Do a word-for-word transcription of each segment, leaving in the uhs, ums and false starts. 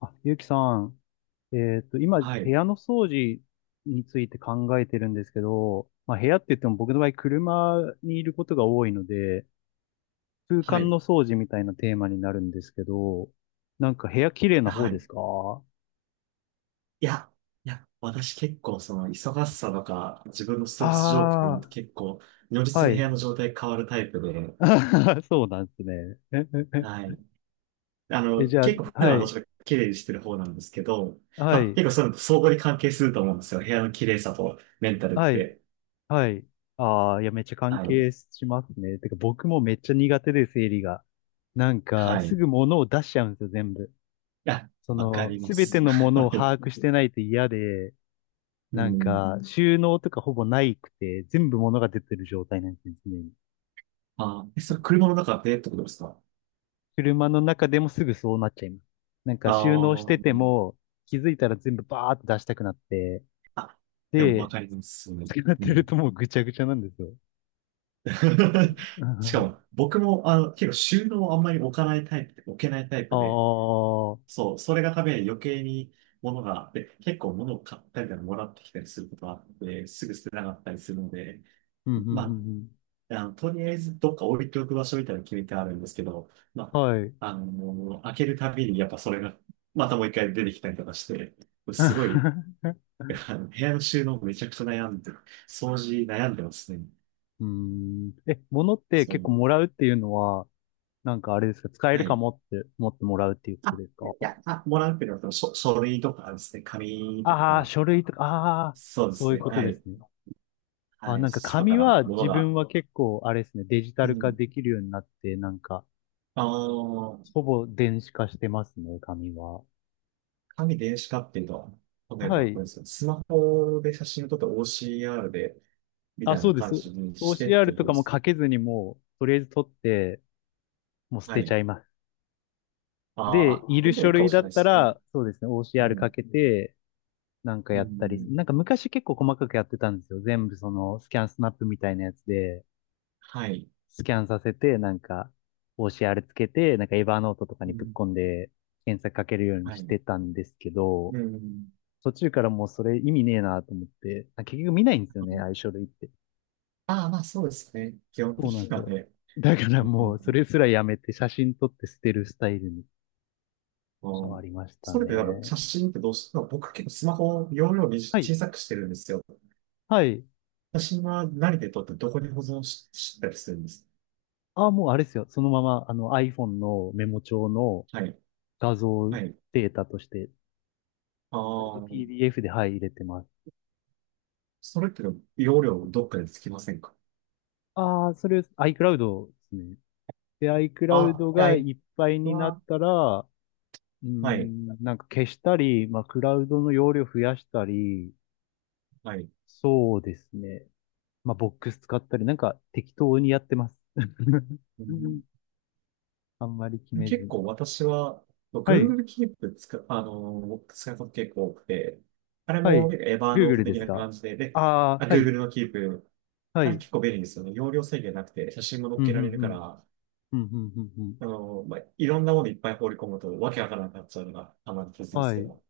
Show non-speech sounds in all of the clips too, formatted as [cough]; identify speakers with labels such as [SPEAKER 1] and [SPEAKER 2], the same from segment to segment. [SPEAKER 1] あ、ゆうきさん、えっと、今、部
[SPEAKER 2] はい、
[SPEAKER 1] 屋の掃除について考えてるんですけど、まあ、部屋って言っても僕の場合、車にいることが多いので、空
[SPEAKER 2] は
[SPEAKER 1] 間
[SPEAKER 2] い、
[SPEAKER 1] の掃除みたいなテーマになるんですけど、なんか部屋綺麗な方
[SPEAKER 2] は
[SPEAKER 1] で
[SPEAKER 2] い。
[SPEAKER 1] すか？
[SPEAKER 2] いや、いや、私結構その忙しさとか自分のストレス状況に
[SPEAKER 1] ああ
[SPEAKER 2] 結構如
[SPEAKER 1] ー、は
[SPEAKER 2] 実に部屋の
[SPEAKER 1] い。
[SPEAKER 2] 状態変わるタイプで、
[SPEAKER 1] [laughs] そうなんですね。
[SPEAKER 2] はい。あ
[SPEAKER 1] [laughs] え、
[SPEAKER 2] の、
[SPEAKER 1] じゃあ、
[SPEAKER 2] 結構普段
[SPEAKER 1] は
[SPEAKER 2] はどっ
[SPEAKER 1] い、
[SPEAKER 2] ちか綺麗にしてる方なんですけど、
[SPEAKER 1] は
[SPEAKER 2] まあ
[SPEAKER 1] い、
[SPEAKER 2] 結構そういうのと相互に関係すると思うんですよ。部屋の綺麗さとメンタルっ
[SPEAKER 1] はい、
[SPEAKER 2] て。
[SPEAKER 1] はい。ああ、いや、めっちゃ関
[SPEAKER 2] はい。
[SPEAKER 1] 係しますね。てか、僕もめっちゃ苦手で、整理が。なんか、
[SPEAKER 2] はい。
[SPEAKER 1] す
[SPEAKER 2] い
[SPEAKER 1] ぐ物を出しちゃうんですよ、全部。
[SPEAKER 2] や、
[SPEAKER 1] そ
[SPEAKER 2] わか
[SPEAKER 1] の、
[SPEAKER 2] りま
[SPEAKER 1] すべて
[SPEAKER 2] す。
[SPEAKER 1] のも
[SPEAKER 2] [laughs]
[SPEAKER 1] の
[SPEAKER 2] は
[SPEAKER 1] を
[SPEAKER 2] い。
[SPEAKER 1] 把握してないと嫌で、
[SPEAKER 2] う
[SPEAKER 1] なん
[SPEAKER 2] ん。
[SPEAKER 1] か、収納とかほぼないくて、全部物が出てる状態なんですね、常に。
[SPEAKER 2] あ、え、それ車の中でってことですか？
[SPEAKER 1] 車の中でもすぐそうなっちゃいます。なんか、
[SPEAKER 2] あ
[SPEAKER 1] 収納し
[SPEAKER 2] あ
[SPEAKER 1] て
[SPEAKER 2] ー、う
[SPEAKER 1] て
[SPEAKER 2] ん。
[SPEAKER 1] も、気づいたら全部バーって出したくなって、
[SPEAKER 2] あ、でもわ
[SPEAKER 1] で、
[SPEAKER 2] かります。う
[SPEAKER 1] 使ってる
[SPEAKER 2] ん。
[SPEAKER 1] ともうぐちゃぐちゃなんですよ。
[SPEAKER 2] [laughs] しかも、
[SPEAKER 1] [laughs]
[SPEAKER 2] 僕も、あの、結構収納をあんまり置かないタイプで、置けないタイ
[SPEAKER 1] あ
[SPEAKER 2] プで、
[SPEAKER 1] あ、うん、
[SPEAKER 2] そう、それがために余計に物が、で、結構物を買ったりとかもらってきたりすることがあって、すぐ捨てなかったりするので、
[SPEAKER 1] うん、う
[SPEAKER 2] ま
[SPEAKER 1] ん、
[SPEAKER 2] あ、あの、とりあえずどっか置いておく場所みたいなの決めてあるんですけど、ま
[SPEAKER 1] うん。は
[SPEAKER 2] あ、
[SPEAKER 1] い。
[SPEAKER 2] あの、開けるたびにやっぱそれが、またもう一回出てきたりとかして、すごい、
[SPEAKER 1] [laughs]
[SPEAKER 2] あの、部屋の収納めちゃくちゃ悩んで、掃除悩んでますね。
[SPEAKER 1] うーん。え、物って
[SPEAKER 2] そ
[SPEAKER 1] 結構
[SPEAKER 2] う。
[SPEAKER 1] もらうっていうのは、なんかあれですか、使え
[SPEAKER 2] は
[SPEAKER 1] るか
[SPEAKER 2] い。
[SPEAKER 1] もって思ってもらうっていうこと
[SPEAKER 2] あ、
[SPEAKER 1] ですか？
[SPEAKER 2] いや、いやあ、もらうっていうのは、書、書類とかですね、紙と
[SPEAKER 1] ああ、
[SPEAKER 2] か、
[SPEAKER 1] 書類とか、ああ、
[SPEAKER 2] そうで
[SPEAKER 1] そう
[SPEAKER 2] す
[SPEAKER 1] いう
[SPEAKER 2] ね、
[SPEAKER 1] まこと
[SPEAKER 2] は
[SPEAKER 1] です
[SPEAKER 2] い。
[SPEAKER 1] ね。あ、
[SPEAKER 2] はい、
[SPEAKER 1] なんか
[SPEAKER 2] 外か
[SPEAKER 1] 紙
[SPEAKER 2] ら
[SPEAKER 1] は
[SPEAKER 2] は、もの
[SPEAKER 1] 自分
[SPEAKER 2] が、
[SPEAKER 1] は結構、あれですね、デジタ
[SPEAKER 2] う
[SPEAKER 1] ル化
[SPEAKER 2] ん。
[SPEAKER 1] できるようになって、なんか、
[SPEAKER 2] あの、
[SPEAKER 1] ほぼ電子化してますね、紙は。
[SPEAKER 2] 紙電子化っていうと、例え
[SPEAKER 1] は
[SPEAKER 2] ば、こ
[SPEAKER 1] い。
[SPEAKER 2] れですね、スマホで写真を撮って オーシーアール で、み
[SPEAKER 1] あ、
[SPEAKER 2] たい
[SPEAKER 1] そ
[SPEAKER 2] な
[SPEAKER 1] うで
[SPEAKER 2] 感
[SPEAKER 1] す。
[SPEAKER 2] じにしてって
[SPEAKER 1] オーシーアール
[SPEAKER 2] いう
[SPEAKER 1] と
[SPEAKER 2] 感
[SPEAKER 1] か
[SPEAKER 2] じ
[SPEAKER 1] も
[SPEAKER 2] ですね。
[SPEAKER 1] 書けずにもう、とりあえず取って、もう捨
[SPEAKER 2] は
[SPEAKER 1] てちゃ
[SPEAKER 2] い。
[SPEAKER 1] います。
[SPEAKER 2] あ
[SPEAKER 1] で、
[SPEAKER 2] あ、
[SPEAKER 1] い
[SPEAKER 2] で
[SPEAKER 1] る
[SPEAKER 2] も
[SPEAKER 1] 書
[SPEAKER 2] いいかも
[SPEAKER 1] 類
[SPEAKER 2] し
[SPEAKER 1] だ
[SPEAKER 2] れ
[SPEAKER 1] っ
[SPEAKER 2] ないで
[SPEAKER 1] た
[SPEAKER 2] すね。
[SPEAKER 1] ら、そうですね、
[SPEAKER 2] う
[SPEAKER 1] オーシーアール か
[SPEAKER 2] ん。
[SPEAKER 1] けて、なんか
[SPEAKER 2] う
[SPEAKER 1] やったり、
[SPEAKER 2] ん。
[SPEAKER 1] なんか昔結構細かくやってたんですよ。全部その、スキャンスナップみたいなやつで。
[SPEAKER 2] はい。
[SPEAKER 1] スキャンさせて、なんか、オーシーアール つけて、なんかエヴァーノートとか
[SPEAKER 2] う
[SPEAKER 1] にぶっ
[SPEAKER 2] ん。
[SPEAKER 1] 込んで、検索かけるように
[SPEAKER 2] は
[SPEAKER 1] し
[SPEAKER 2] い。
[SPEAKER 1] てたんですけど、
[SPEAKER 2] うん。
[SPEAKER 1] 途中からもうそれ意味ねえなと思って、あ結局見ないんですよ
[SPEAKER 2] は
[SPEAKER 1] ね、
[SPEAKER 2] い。
[SPEAKER 1] 相あ書類って。
[SPEAKER 2] ああ、まあそうですね。基本
[SPEAKER 1] そ
[SPEAKER 2] 的
[SPEAKER 1] うなんで
[SPEAKER 2] に
[SPEAKER 1] す
[SPEAKER 2] は
[SPEAKER 1] よ。
[SPEAKER 2] ね。
[SPEAKER 1] だから
[SPEAKER 2] う
[SPEAKER 1] もう、それ
[SPEAKER 2] ん、
[SPEAKER 1] すらやめて、写真撮って捨てるスタイルに変
[SPEAKER 2] う
[SPEAKER 1] わ
[SPEAKER 2] ん。
[SPEAKER 1] りました
[SPEAKER 2] それでなんか
[SPEAKER 1] ね。
[SPEAKER 2] 写真ってどうしても僕結構スマホを容量に
[SPEAKER 1] はい。
[SPEAKER 2] 小さくしてるんですよ。
[SPEAKER 1] はい。
[SPEAKER 2] 写真は何で撮ってどこに保存し、したりするんです？
[SPEAKER 1] あ、もうあれですよ。そのまま、あの iPhone のメモ帳の
[SPEAKER 2] はい。
[SPEAKER 1] 画像
[SPEAKER 2] はい。
[SPEAKER 1] データとして、
[SPEAKER 2] ああ、
[SPEAKER 1] ピーディーエフ で、はい、入れてます。
[SPEAKER 2] それって容量どっかでつきませんか？
[SPEAKER 1] ああ、それ iCloud ですね。で、
[SPEAKER 2] あ、
[SPEAKER 1] iCloud
[SPEAKER 2] は
[SPEAKER 1] が
[SPEAKER 2] い。
[SPEAKER 1] いっぱいになっ
[SPEAKER 2] は、
[SPEAKER 1] たら、うー
[SPEAKER 2] はい。
[SPEAKER 1] ん、なんか消したり、まあ、クラウドの容量増やしたり、
[SPEAKER 2] はい。
[SPEAKER 1] そうですね。まあ、ボックス使ったり、なんか適当にやってます。[laughs]
[SPEAKER 2] う
[SPEAKER 1] うん、
[SPEAKER 2] ん。
[SPEAKER 1] あんまり決めず
[SPEAKER 2] 結
[SPEAKER 1] に。
[SPEAKER 2] 構私は
[SPEAKER 1] はい、
[SPEAKER 2] Google Keep 使う、あのー、使うこと結構多くて、あれ
[SPEAKER 1] は
[SPEAKER 2] も
[SPEAKER 1] い。
[SPEAKER 2] 結構エバーノート
[SPEAKER 1] Google で
[SPEAKER 2] 的
[SPEAKER 1] す
[SPEAKER 2] な
[SPEAKER 1] か？
[SPEAKER 2] 感じで、で、
[SPEAKER 1] あ
[SPEAKER 2] あ、
[SPEAKER 1] あー、はい、
[SPEAKER 2] Google の Keep、
[SPEAKER 1] は
[SPEAKER 2] あれ
[SPEAKER 1] い。
[SPEAKER 2] 結構便利ですよね。容量制限なくて写真も載っ
[SPEAKER 1] うん、う
[SPEAKER 2] け
[SPEAKER 1] ん、
[SPEAKER 2] られる
[SPEAKER 1] う
[SPEAKER 2] か
[SPEAKER 1] ん。
[SPEAKER 2] ら、
[SPEAKER 1] うん、うん、うん、うん。
[SPEAKER 2] あの、まあ、いろんなものいっぱい放り込むと、わけわからなくなっちゃうのが、たまにケツで
[SPEAKER 1] は
[SPEAKER 2] すけ
[SPEAKER 1] い。
[SPEAKER 2] ど、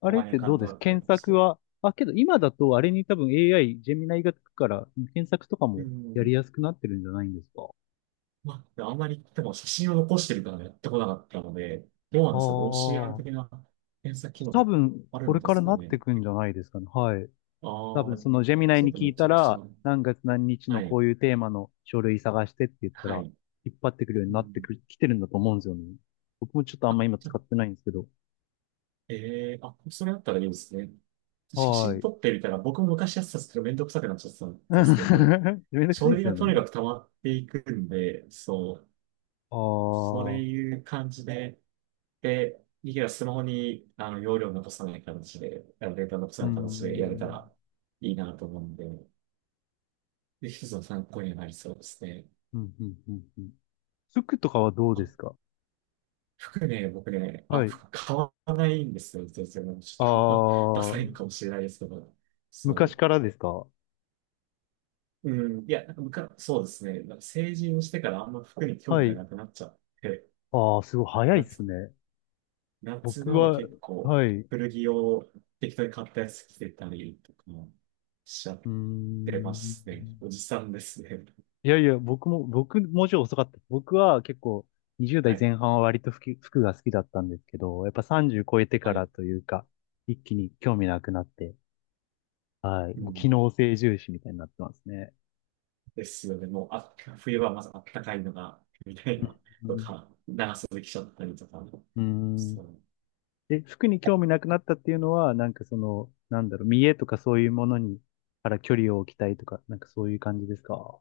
[SPEAKER 1] あ
[SPEAKER 2] た
[SPEAKER 1] れっ
[SPEAKER 2] まにア
[SPEAKER 1] て
[SPEAKER 2] カ
[SPEAKER 1] ど
[SPEAKER 2] ウ
[SPEAKER 1] う
[SPEAKER 2] ン
[SPEAKER 1] で
[SPEAKER 2] ト
[SPEAKER 1] す
[SPEAKER 2] だったり
[SPEAKER 1] 検
[SPEAKER 2] とかし
[SPEAKER 1] 索
[SPEAKER 2] て。
[SPEAKER 1] は、あ、けど今だとあれに多分 エーアイ、ジェミナイがつくから、検索とか
[SPEAKER 2] う
[SPEAKER 1] もやり
[SPEAKER 2] ん。
[SPEAKER 1] やすくなってるんじゃないんですか？
[SPEAKER 2] まあ、あんまり、でも写真を残してるからやってこなかったので、どうなん
[SPEAKER 1] あ
[SPEAKER 2] ですか？ オーシーアール
[SPEAKER 1] あ、
[SPEAKER 2] 的な検査機
[SPEAKER 1] 多
[SPEAKER 2] 能
[SPEAKER 1] 分、
[SPEAKER 2] ある
[SPEAKER 1] こ
[SPEAKER 2] ん
[SPEAKER 1] れ
[SPEAKER 2] で
[SPEAKER 1] から
[SPEAKER 2] すか
[SPEAKER 1] なって
[SPEAKER 2] ね？
[SPEAKER 1] くんじゃないですかね。はい。
[SPEAKER 2] あ
[SPEAKER 1] 多
[SPEAKER 2] あ
[SPEAKER 1] 分、
[SPEAKER 2] ー、
[SPEAKER 1] そのジェミナイ
[SPEAKER 2] ちょっ
[SPEAKER 1] に
[SPEAKER 2] と
[SPEAKER 1] 聞
[SPEAKER 2] め
[SPEAKER 1] い
[SPEAKER 2] ち
[SPEAKER 1] た
[SPEAKER 2] ゃくちゃ。
[SPEAKER 1] ら、何月何日
[SPEAKER 2] は
[SPEAKER 1] のこ
[SPEAKER 2] い。
[SPEAKER 1] ういうテーマの書類探してって言った
[SPEAKER 2] は
[SPEAKER 1] ら、
[SPEAKER 2] い。
[SPEAKER 1] 引っ張ってくるように
[SPEAKER 2] う
[SPEAKER 1] なって
[SPEAKER 2] ん。
[SPEAKER 1] くる、来てるんだと思うんですよね。僕もちょっとあんま今
[SPEAKER 2] じゃ、
[SPEAKER 1] 使ってないんですけど。
[SPEAKER 2] えー、あ、それだったらいいですね。写
[SPEAKER 1] は
[SPEAKER 2] 真
[SPEAKER 1] い。
[SPEAKER 2] 撮ってみたら、僕も昔やってたんですけど、めんどくさくなっちゃってたんですけど、
[SPEAKER 1] [laughs] めんどくさ
[SPEAKER 2] 書
[SPEAKER 1] いで
[SPEAKER 2] 類
[SPEAKER 1] すよ
[SPEAKER 2] が
[SPEAKER 1] ね。
[SPEAKER 2] とにかく溜まっていくんで、そう、
[SPEAKER 1] あ
[SPEAKER 2] そう
[SPEAKER 1] あ、う
[SPEAKER 2] いう感じで、で、いや、スマホにあの容量を残さない形で、あのデータを残さ
[SPEAKER 1] ー
[SPEAKER 2] ない形でやれた
[SPEAKER 1] ん。
[SPEAKER 2] らいいなと思うんで、で、一つの参考にはなりそうですね。
[SPEAKER 1] うん、うん、うん、うん。服とかはどうで
[SPEAKER 2] あ、
[SPEAKER 1] すか？
[SPEAKER 2] 服ね、僕ね、あ、
[SPEAKER 1] はい。
[SPEAKER 2] 服買わないんですよ、全然。ち
[SPEAKER 1] あ
[SPEAKER 2] ょっとあんまダサ
[SPEAKER 1] あ、
[SPEAKER 2] いのかもしれないですけど、そ
[SPEAKER 1] 昔
[SPEAKER 2] う。
[SPEAKER 1] からですか？
[SPEAKER 2] うん、いや、なんかむかそうですね。なんか成人をしてからあんま服に興
[SPEAKER 1] は
[SPEAKER 2] 味が
[SPEAKER 1] い。
[SPEAKER 2] なくなっちゃって、
[SPEAKER 1] ああ、すごい早い
[SPEAKER 2] な
[SPEAKER 1] っ
[SPEAKER 2] んつ
[SPEAKER 1] す
[SPEAKER 2] うの、
[SPEAKER 1] ね。
[SPEAKER 2] 夏
[SPEAKER 1] 僕
[SPEAKER 2] 場は
[SPEAKER 1] は、
[SPEAKER 2] 結構
[SPEAKER 1] はい。う
[SPEAKER 2] 古着を適当に買ったやつ着てたりとかもしちゃっ
[SPEAKER 1] ー
[SPEAKER 2] てま
[SPEAKER 1] ん。
[SPEAKER 2] すね。おじさんですね。
[SPEAKER 1] いやいや、僕も、僕、もうちょい遅かった。僕は結構、
[SPEAKER 2] は
[SPEAKER 1] にじゅうだい
[SPEAKER 2] い。
[SPEAKER 1] 代前半は割と服、服が好きだったんですけど、やっぱさんじゅう超えてか
[SPEAKER 2] は
[SPEAKER 1] ら
[SPEAKER 2] い。
[SPEAKER 1] というか、一気に興味なくなって、はい。
[SPEAKER 2] う
[SPEAKER 1] もう機
[SPEAKER 2] ん。
[SPEAKER 1] 能性重視みたいになってますね。
[SPEAKER 2] ですよね。もうあ、冬はまずあったかいのが、みたいな、
[SPEAKER 1] う
[SPEAKER 2] と
[SPEAKER 1] ん。
[SPEAKER 2] か、長袖着ちゃったりとか。
[SPEAKER 1] うん。うん。
[SPEAKER 2] そう。
[SPEAKER 1] で、服に興味なくなったっていうのは、なんかその、なんだろう、見栄とかそういうものに、から距離を置きたいとか、なんかそういう感じですか？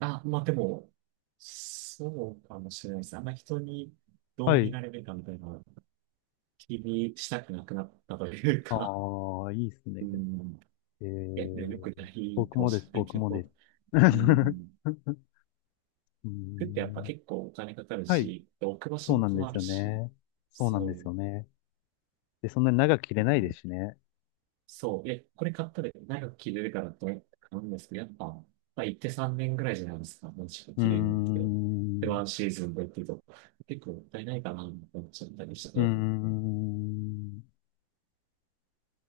[SPEAKER 2] あ、まあでも、そうかもしれないです。あんまり人にど
[SPEAKER 1] は
[SPEAKER 2] う見
[SPEAKER 1] い。
[SPEAKER 2] られるかみたいなのを気にしたくなくなったというか、
[SPEAKER 1] ああ、いいっす
[SPEAKER 2] う
[SPEAKER 1] ね。
[SPEAKER 2] ん。
[SPEAKER 1] え
[SPEAKER 2] いや、ね、よ
[SPEAKER 1] ー、
[SPEAKER 2] くない
[SPEAKER 1] 僕
[SPEAKER 2] かも
[SPEAKER 1] もで
[SPEAKER 2] し
[SPEAKER 1] す、
[SPEAKER 2] れない
[SPEAKER 1] 僕
[SPEAKER 2] け
[SPEAKER 1] もで
[SPEAKER 2] ど。
[SPEAKER 1] す。
[SPEAKER 2] うん。
[SPEAKER 1] [laughs] うー
[SPEAKER 2] 服ってやっぱ
[SPEAKER 1] ん、
[SPEAKER 2] 結構お金かかる
[SPEAKER 1] はい、
[SPEAKER 2] し、で置く場所
[SPEAKER 1] そう
[SPEAKER 2] も
[SPEAKER 1] なんで
[SPEAKER 2] 困
[SPEAKER 1] す
[SPEAKER 2] る
[SPEAKER 1] よ
[SPEAKER 2] し、
[SPEAKER 1] ね。そうなん
[SPEAKER 2] そ
[SPEAKER 1] です
[SPEAKER 2] う、
[SPEAKER 1] よね。で、そんなに長く切
[SPEAKER 2] な
[SPEAKER 1] れ
[SPEAKER 2] んか
[SPEAKER 1] ないですしね。
[SPEAKER 2] そう、え、これ買ったら長く着れるからと思って買うんですけど、やっぱ、まあ、行ってさんねんぐらいじゃないですか、もちろん
[SPEAKER 1] うー
[SPEAKER 2] 着れるんで。で、
[SPEAKER 1] ん、う
[SPEAKER 2] ワンシーズンでっていうと、結構もったいないかなと思っちゃったりし
[SPEAKER 1] ー
[SPEAKER 2] て、
[SPEAKER 1] ん、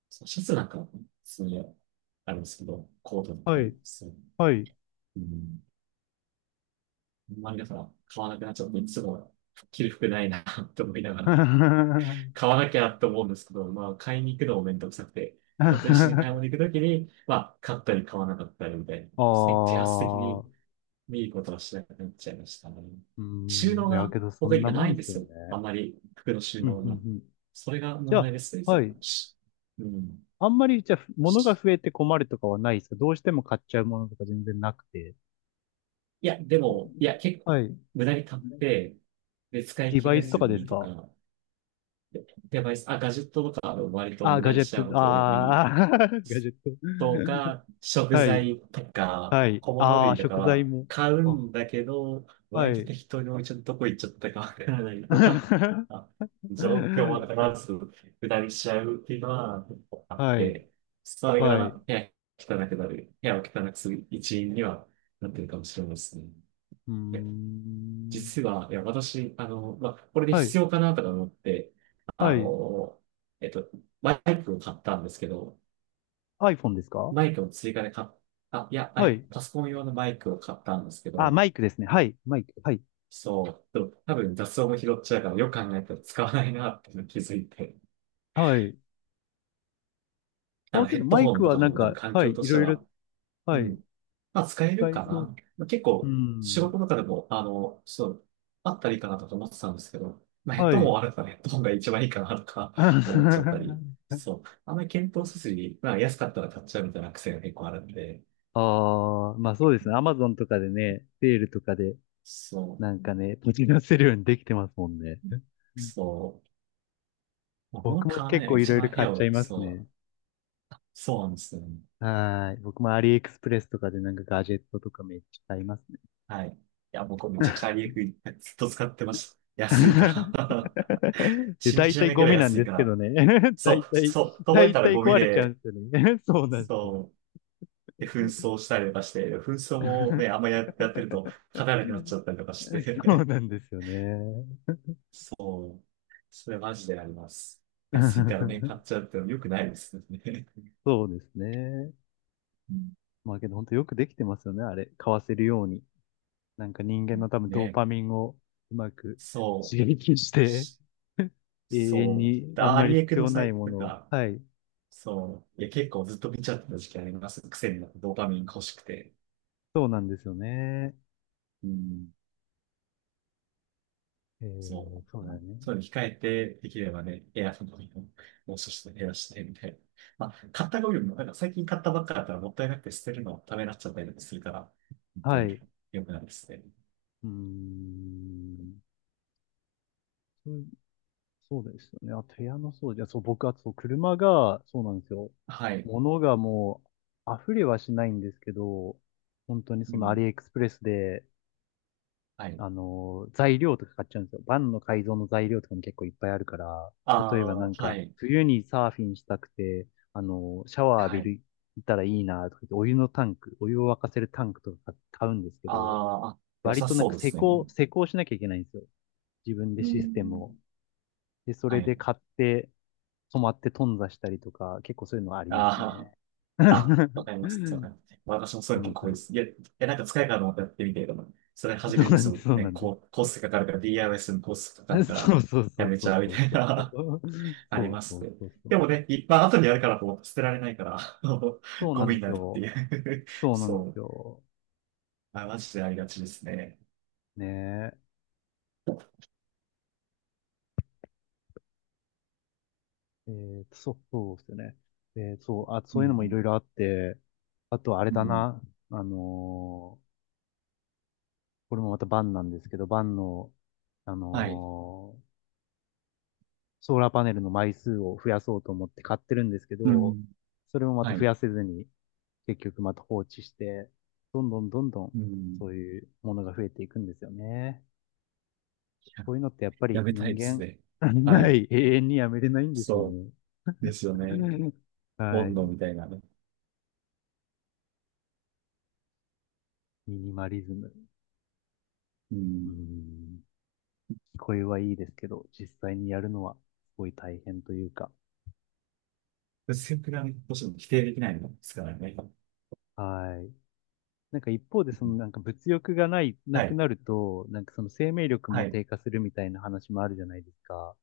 [SPEAKER 2] そうシャツなんか、すげえ、あるんですけど、コートと
[SPEAKER 1] は
[SPEAKER 2] か、
[SPEAKER 1] い、
[SPEAKER 2] そう、
[SPEAKER 1] はい。
[SPEAKER 2] うん、あんまりだから買わなくなっちゃって、いつも着る服ないな [laughs] と思いながら、買わ
[SPEAKER 1] [laughs]
[SPEAKER 2] なきゃって思うんですけど、まあ、買いに行くのもめんどくさくて、人と一緒に買い
[SPEAKER 1] あ
[SPEAKER 2] 物行くときに、まあ、買ったり買わなかったりみたいな、
[SPEAKER 1] あ、
[SPEAKER 2] せ自発的に
[SPEAKER 1] う
[SPEAKER 2] 見ることはしなくなっちゃいましたね。
[SPEAKER 1] ー
[SPEAKER 2] 収
[SPEAKER 1] ん、
[SPEAKER 2] 納
[SPEAKER 1] いや、
[SPEAKER 2] が
[SPEAKER 1] けどそ
[SPEAKER 2] 僕
[SPEAKER 1] んな
[SPEAKER 2] 今な
[SPEAKER 1] も
[SPEAKER 2] い
[SPEAKER 1] ん
[SPEAKER 2] んで
[SPEAKER 1] です
[SPEAKER 2] す
[SPEAKER 1] よね。
[SPEAKER 2] よ。あんまり服の収
[SPEAKER 1] うん、
[SPEAKER 2] 納
[SPEAKER 1] うん、
[SPEAKER 2] が。
[SPEAKER 1] うん。
[SPEAKER 2] それが
[SPEAKER 1] じゃ
[SPEAKER 2] 問題
[SPEAKER 1] あ、
[SPEAKER 2] ですね、そ
[SPEAKER 1] は
[SPEAKER 2] れ
[SPEAKER 1] い。
[SPEAKER 2] し、うん。
[SPEAKER 1] あんまり、じゃあ、物が
[SPEAKER 2] し、
[SPEAKER 1] 増えて困るとかはないですか？どうしても買っちゃうものとか全然なくて。
[SPEAKER 2] いや、でも、いや、結構、
[SPEAKER 1] はい。
[SPEAKER 2] 無駄に買って、で、使い
[SPEAKER 1] デ
[SPEAKER 2] 切
[SPEAKER 1] バイ
[SPEAKER 2] れ
[SPEAKER 1] スと
[SPEAKER 2] ず
[SPEAKER 1] かです
[SPEAKER 2] にと
[SPEAKER 1] か？
[SPEAKER 2] か、やばいです。あ、ガジェットとか割と
[SPEAKER 1] あー、
[SPEAKER 2] 無
[SPEAKER 1] ガ
[SPEAKER 2] 駄
[SPEAKER 1] ジ
[SPEAKER 2] に
[SPEAKER 1] ェ
[SPEAKER 2] し
[SPEAKER 1] ッ
[SPEAKER 2] ち
[SPEAKER 1] ト、
[SPEAKER 2] ゃうこと多い
[SPEAKER 1] ああ、[laughs] ガジェット。
[SPEAKER 2] とか、食
[SPEAKER 1] はい。
[SPEAKER 2] 材とか、
[SPEAKER 1] はい。
[SPEAKER 2] 小物
[SPEAKER 1] ああ、
[SPEAKER 2] 類とか
[SPEAKER 1] 食材
[SPEAKER 2] は
[SPEAKER 1] も。
[SPEAKER 2] 買う
[SPEAKER 1] あ、
[SPEAKER 2] んだけど、
[SPEAKER 1] は
[SPEAKER 2] 割と
[SPEAKER 1] い。
[SPEAKER 2] 適当に置いちゃったとこ行っちゃったかわからないとか、
[SPEAKER 1] [laughs]
[SPEAKER 2] あ、状況をまず下りしちゃうっていうのはあっ
[SPEAKER 1] はい。
[SPEAKER 2] て、それ
[SPEAKER 1] はい。
[SPEAKER 2] が
[SPEAKER 1] う
[SPEAKER 2] 部屋汚くなる、部屋を汚くする一因にはなってるかもしれないですね。
[SPEAKER 1] ー
[SPEAKER 2] で
[SPEAKER 1] ん。
[SPEAKER 2] 実は、いや、私、あの、まあ、これで
[SPEAKER 1] はい。
[SPEAKER 2] 必要かなとか思って、あ
[SPEAKER 1] はい。
[SPEAKER 2] の、えっと、バイクを買ったんですけど、
[SPEAKER 1] iPhone ですか？
[SPEAKER 2] マイクも追加で買っ、あ、いや、は
[SPEAKER 1] は
[SPEAKER 2] い、
[SPEAKER 1] い。
[SPEAKER 2] パソコン用のマイクを買ったんですけ
[SPEAKER 1] あ、
[SPEAKER 2] ど、
[SPEAKER 1] マイクですね。はい。マイク。はい。
[SPEAKER 2] そう、でも多分雑音も拾っちゃうから、よく考えたら使わないなっていうのに気づいて、
[SPEAKER 1] はい。
[SPEAKER 2] あ
[SPEAKER 1] あ、
[SPEAKER 2] の、
[SPEAKER 1] け
[SPEAKER 2] ヘ
[SPEAKER 1] ど
[SPEAKER 2] ッド
[SPEAKER 1] マイ
[SPEAKER 2] ホ
[SPEAKER 1] ク
[SPEAKER 2] ンと
[SPEAKER 1] は
[SPEAKER 2] か
[SPEAKER 1] なん
[SPEAKER 2] も多分
[SPEAKER 1] か、
[SPEAKER 2] 環
[SPEAKER 1] は
[SPEAKER 2] 境
[SPEAKER 1] い。
[SPEAKER 2] と
[SPEAKER 1] い
[SPEAKER 2] して
[SPEAKER 1] ろいろ、
[SPEAKER 2] は、
[SPEAKER 1] は
[SPEAKER 2] う
[SPEAKER 1] い。
[SPEAKER 2] ん、まあ使え
[SPEAKER 1] 使
[SPEAKER 2] る
[SPEAKER 1] え
[SPEAKER 2] か
[SPEAKER 1] そう。
[SPEAKER 2] な。まあ結
[SPEAKER 1] う
[SPEAKER 2] 構、仕
[SPEAKER 1] ん。
[SPEAKER 2] 事とかでも、あの、そう、あったらいいかなとか思ってたんですけど、まあヘッ
[SPEAKER 1] は
[SPEAKER 2] ドホン
[SPEAKER 1] い。
[SPEAKER 2] あるからヘッドホンが一番いいかなとか [laughs] 思っちゃったり、
[SPEAKER 1] [laughs]
[SPEAKER 2] そう、あんまり検討せずに、まあ安かったら買っちゃうみたいな癖が結構あるんで、
[SPEAKER 1] ああ、まあそうですね。アマゾンとかでね、セールとかで、
[SPEAKER 2] そ
[SPEAKER 1] なんかね、持ち出せるようにできてますもんね。う
[SPEAKER 2] う。
[SPEAKER 1] ん、
[SPEAKER 2] そうまあ物
[SPEAKER 1] 僕も
[SPEAKER 2] 買わない
[SPEAKER 1] 結
[SPEAKER 2] のが
[SPEAKER 1] 構い
[SPEAKER 2] 一
[SPEAKER 1] ろいろ
[SPEAKER 2] 番部
[SPEAKER 1] 買っ
[SPEAKER 2] 屋
[SPEAKER 1] ちゃい
[SPEAKER 2] を、
[SPEAKER 1] ます
[SPEAKER 2] そ
[SPEAKER 1] ね。
[SPEAKER 2] う、そうなんですよね。
[SPEAKER 1] はーい。僕もアリエクスプレスとかでなんかガジェットとかめっちゃ買いますね。
[SPEAKER 2] はい。いや、僕めちゃくちゃアリエクイずっと使ってました。安いから。
[SPEAKER 1] [laughs]
[SPEAKER 2] [laughs]
[SPEAKER 1] で、
[SPEAKER 2] 信
[SPEAKER 1] 大
[SPEAKER 2] じら
[SPEAKER 1] 体
[SPEAKER 2] れないく
[SPEAKER 1] ゴ
[SPEAKER 2] らい
[SPEAKER 1] ミなん
[SPEAKER 2] 安
[SPEAKER 1] で
[SPEAKER 2] い
[SPEAKER 1] す
[SPEAKER 2] か
[SPEAKER 1] けど
[SPEAKER 2] ら。
[SPEAKER 1] ね。[laughs]
[SPEAKER 2] そ
[SPEAKER 1] 大
[SPEAKER 2] う、
[SPEAKER 1] 体、
[SPEAKER 2] そう、届い
[SPEAKER 1] 大
[SPEAKER 2] たら
[SPEAKER 1] 体
[SPEAKER 2] ゴミ
[SPEAKER 1] 壊れちゃうん
[SPEAKER 2] で、
[SPEAKER 1] ですよね。[laughs] そうなんですよ。
[SPEAKER 2] そう、で、紛争したりとかして、紛争もね、あんまや、やってると、
[SPEAKER 1] [laughs]
[SPEAKER 2] 勝たなくなっちゃったりとかし
[SPEAKER 1] そう
[SPEAKER 2] て。
[SPEAKER 1] なんですよね。
[SPEAKER 2] [laughs] そう、それマジであります。安いからね、買
[SPEAKER 1] [laughs]
[SPEAKER 2] っちゃうってのも良くないですよね。
[SPEAKER 1] そうですね。
[SPEAKER 2] [laughs] うん、
[SPEAKER 1] まあけど本当よくできてますよね。あれ、買わせるように。なんか人間の多分ドー
[SPEAKER 2] ね、
[SPEAKER 1] パミンをうまく
[SPEAKER 2] そ
[SPEAKER 1] 刺激し
[SPEAKER 2] う、
[SPEAKER 1] て、
[SPEAKER 2] し、
[SPEAKER 1] [laughs] 永遠
[SPEAKER 2] そう、
[SPEAKER 1] にあん
[SPEAKER 2] ダ
[SPEAKER 1] ま
[SPEAKER 2] ー
[SPEAKER 1] り
[SPEAKER 2] リエク
[SPEAKER 1] 必
[SPEAKER 2] の
[SPEAKER 1] 要
[SPEAKER 2] サ
[SPEAKER 1] ない
[SPEAKER 2] イ
[SPEAKER 1] も
[SPEAKER 2] トと
[SPEAKER 1] のを。
[SPEAKER 2] か、
[SPEAKER 1] はい。
[SPEAKER 2] そう。いや、結構ずっと見ちゃってた時期あります。癖になってドーパミンが欲しくて。
[SPEAKER 1] そうなんですよね。
[SPEAKER 2] うん。
[SPEAKER 1] え
[SPEAKER 2] そ
[SPEAKER 1] ー、そう
[SPEAKER 2] う。あ
[SPEAKER 1] だよ
[SPEAKER 2] の、
[SPEAKER 1] ね。
[SPEAKER 2] そういうの控えて、できればね、エアフォンのをもう少し減らして、みたいな。まあ、買ったゴミもね、なんか最近買ったばっかだったらもったいなくて捨てるのためになっちゃったりとかするから、本当
[SPEAKER 1] は
[SPEAKER 2] に
[SPEAKER 1] い。う
[SPEAKER 2] 良くないですね。
[SPEAKER 1] ーん。そう、そうですよね。あと部屋の掃除。あそう、僕、あとそう車が、そうなんですよ。
[SPEAKER 2] はい。
[SPEAKER 1] 物がもう、溢れはしないんですけど、本当に
[SPEAKER 2] う
[SPEAKER 1] そのア
[SPEAKER 2] ん。
[SPEAKER 1] リエクスプレスで、
[SPEAKER 2] はい。
[SPEAKER 1] あの、材料とか買っちゃうんですよ。バンの改造の材料とかも結構いっぱいあるから、
[SPEAKER 2] あ
[SPEAKER 1] 例えばな
[SPEAKER 2] あ、
[SPEAKER 1] ん
[SPEAKER 2] は
[SPEAKER 1] か、
[SPEAKER 2] い。
[SPEAKER 1] 冬にサーフィンしたくて、あの、シャワー浴
[SPEAKER 2] は
[SPEAKER 1] び
[SPEAKER 2] い。
[SPEAKER 1] る、いたらいいなとか言って、お湯のタンク、お湯を沸かせるタンクとか買うんですけ
[SPEAKER 2] あ
[SPEAKER 1] ど、
[SPEAKER 2] ーあ、良
[SPEAKER 1] 割
[SPEAKER 2] さ
[SPEAKER 1] となん
[SPEAKER 2] そう
[SPEAKER 1] か
[SPEAKER 2] で
[SPEAKER 1] 施
[SPEAKER 2] すね。
[SPEAKER 1] 工、施工しなきゃいけないんですよ。自分で
[SPEAKER 2] う
[SPEAKER 1] システム
[SPEAKER 2] ん。
[SPEAKER 1] を。で、そ
[SPEAKER 2] は
[SPEAKER 1] れで
[SPEAKER 2] い。
[SPEAKER 1] 買って、止まって頓挫したりとか、結構そういうのはあります
[SPEAKER 2] あ
[SPEAKER 1] ね。[laughs] そ
[SPEAKER 2] あ。あ、わかります。わかります。私もそうい
[SPEAKER 1] う
[SPEAKER 2] うの
[SPEAKER 1] なん
[SPEAKER 2] 結
[SPEAKER 1] で
[SPEAKER 2] 構多いで
[SPEAKER 1] す。
[SPEAKER 2] す。いや、いや、なんか使えるかと思ってやってみて、でも、それ
[SPEAKER 1] [laughs]
[SPEAKER 2] 始め
[SPEAKER 1] そう
[SPEAKER 2] るの
[SPEAKER 1] な
[SPEAKER 2] す
[SPEAKER 1] ん
[SPEAKER 2] ご
[SPEAKER 1] です。
[SPEAKER 2] い
[SPEAKER 1] そう
[SPEAKER 2] ね、
[SPEAKER 1] なんです。
[SPEAKER 2] こう、コーストかかるから、ディーアイワイ のコーストか
[SPEAKER 1] [laughs]
[SPEAKER 2] かるか
[SPEAKER 1] そう
[SPEAKER 2] ら、
[SPEAKER 1] そうそ
[SPEAKER 2] や
[SPEAKER 1] う
[SPEAKER 2] め
[SPEAKER 1] そ
[SPEAKER 2] ち
[SPEAKER 1] う
[SPEAKER 2] ゃうみ
[SPEAKER 1] そう
[SPEAKER 2] たい
[SPEAKER 1] そうそ
[SPEAKER 2] な
[SPEAKER 1] う。
[SPEAKER 2] [laughs] あり
[SPEAKER 1] そう
[SPEAKER 2] ま
[SPEAKER 1] そ
[SPEAKER 2] す
[SPEAKER 1] う
[SPEAKER 2] ね。
[SPEAKER 1] そうそ
[SPEAKER 2] で
[SPEAKER 1] う。
[SPEAKER 2] もね、いっぱい後にやるからと思って捨てられないから、[laughs] あの
[SPEAKER 1] そう
[SPEAKER 2] ゴ
[SPEAKER 1] なん
[SPEAKER 2] ミに
[SPEAKER 1] です
[SPEAKER 2] なるって
[SPEAKER 1] よ。
[SPEAKER 2] いう [laughs]
[SPEAKER 1] そうなんで
[SPEAKER 2] そ
[SPEAKER 1] す
[SPEAKER 2] う。
[SPEAKER 1] よ。
[SPEAKER 2] あ、マジでありがちですね。
[SPEAKER 1] ねえ。えーと、そう、そうですよね。えーそう、あ、そ
[SPEAKER 2] う
[SPEAKER 1] ういうのもい
[SPEAKER 2] ん、
[SPEAKER 1] ろいろあって、あとあれ
[SPEAKER 2] う
[SPEAKER 1] だ
[SPEAKER 2] ん、
[SPEAKER 1] な。あのーこれもまたバンなんですけど、バンの、あ
[SPEAKER 2] はい。
[SPEAKER 1] のーソーラーパネルの枚数を増やそうと思って買ってるんですけ
[SPEAKER 2] う
[SPEAKER 1] ど、
[SPEAKER 2] ん、
[SPEAKER 1] それもまた
[SPEAKER 2] は
[SPEAKER 1] 増
[SPEAKER 2] い。
[SPEAKER 1] やせずに、結局また放置して、どんどんどんどん、
[SPEAKER 2] うん、
[SPEAKER 1] そういうものが増えていくんですよね。
[SPEAKER 2] や、
[SPEAKER 1] こういうのってやっぱ
[SPEAKER 2] や
[SPEAKER 1] り
[SPEAKER 2] めたい
[SPEAKER 1] 人
[SPEAKER 2] です
[SPEAKER 1] 間、
[SPEAKER 2] ね。
[SPEAKER 1] [laughs]
[SPEAKER 2] は
[SPEAKER 1] な
[SPEAKER 2] い。
[SPEAKER 1] い、永遠にやめれないんでしょう
[SPEAKER 2] そ
[SPEAKER 1] ね。
[SPEAKER 2] うですよね。
[SPEAKER 1] [laughs]
[SPEAKER 2] ボ
[SPEAKER 1] は
[SPEAKER 2] ン
[SPEAKER 1] い。
[SPEAKER 2] ドみたいなね。
[SPEAKER 1] ミニマリズム。
[SPEAKER 2] う
[SPEAKER 1] うー
[SPEAKER 2] ん、
[SPEAKER 1] ん。聞こえはいいですけど、実際にやるのはすごい大変というか。
[SPEAKER 2] 薄くなることも否定できないのですからね。う
[SPEAKER 1] はい。なんか一方で、そのなん
[SPEAKER 2] ん、
[SPEAKER 1] か物欲がない、な
[SPEAKER 2] は
[SPEAKER 1] く
[SPEAKER 2] い。
[SPEAKER 1] なると、なんかその生命力
[SPEAKER 2] は
[SPEAKER 1] も
[SPEAKER 2] い。
[SPEAKER 1] 低下するみたいな話もあるじゃないですか。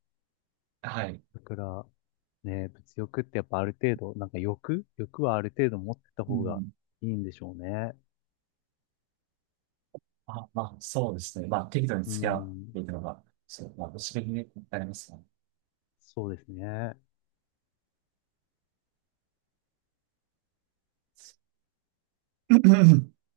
[SPEAKER 2] はい。
[SPEAKER 1] だから、ね、物欲ってやっぱある程度、なんか欲欲はある程度持ってた
[SPEAKER 2] う
[SPEAKER 1] 方が
[SPEAKER 2] ん。
[SPEAKER 1] いいんでしょうね。
[SPEAKER 2] あ、まあ、そうですね。まあ、適度に
[SPEAKER 1] う
[SPEAKER 2] 付き合っ
[SPEAKER 1] ん。
[SPEAKER 2] ていくのが、そう、まあ、ご指摘になりますね。
[SPEAKER 1] そうですね。
[SPEAKER 2] [laughs]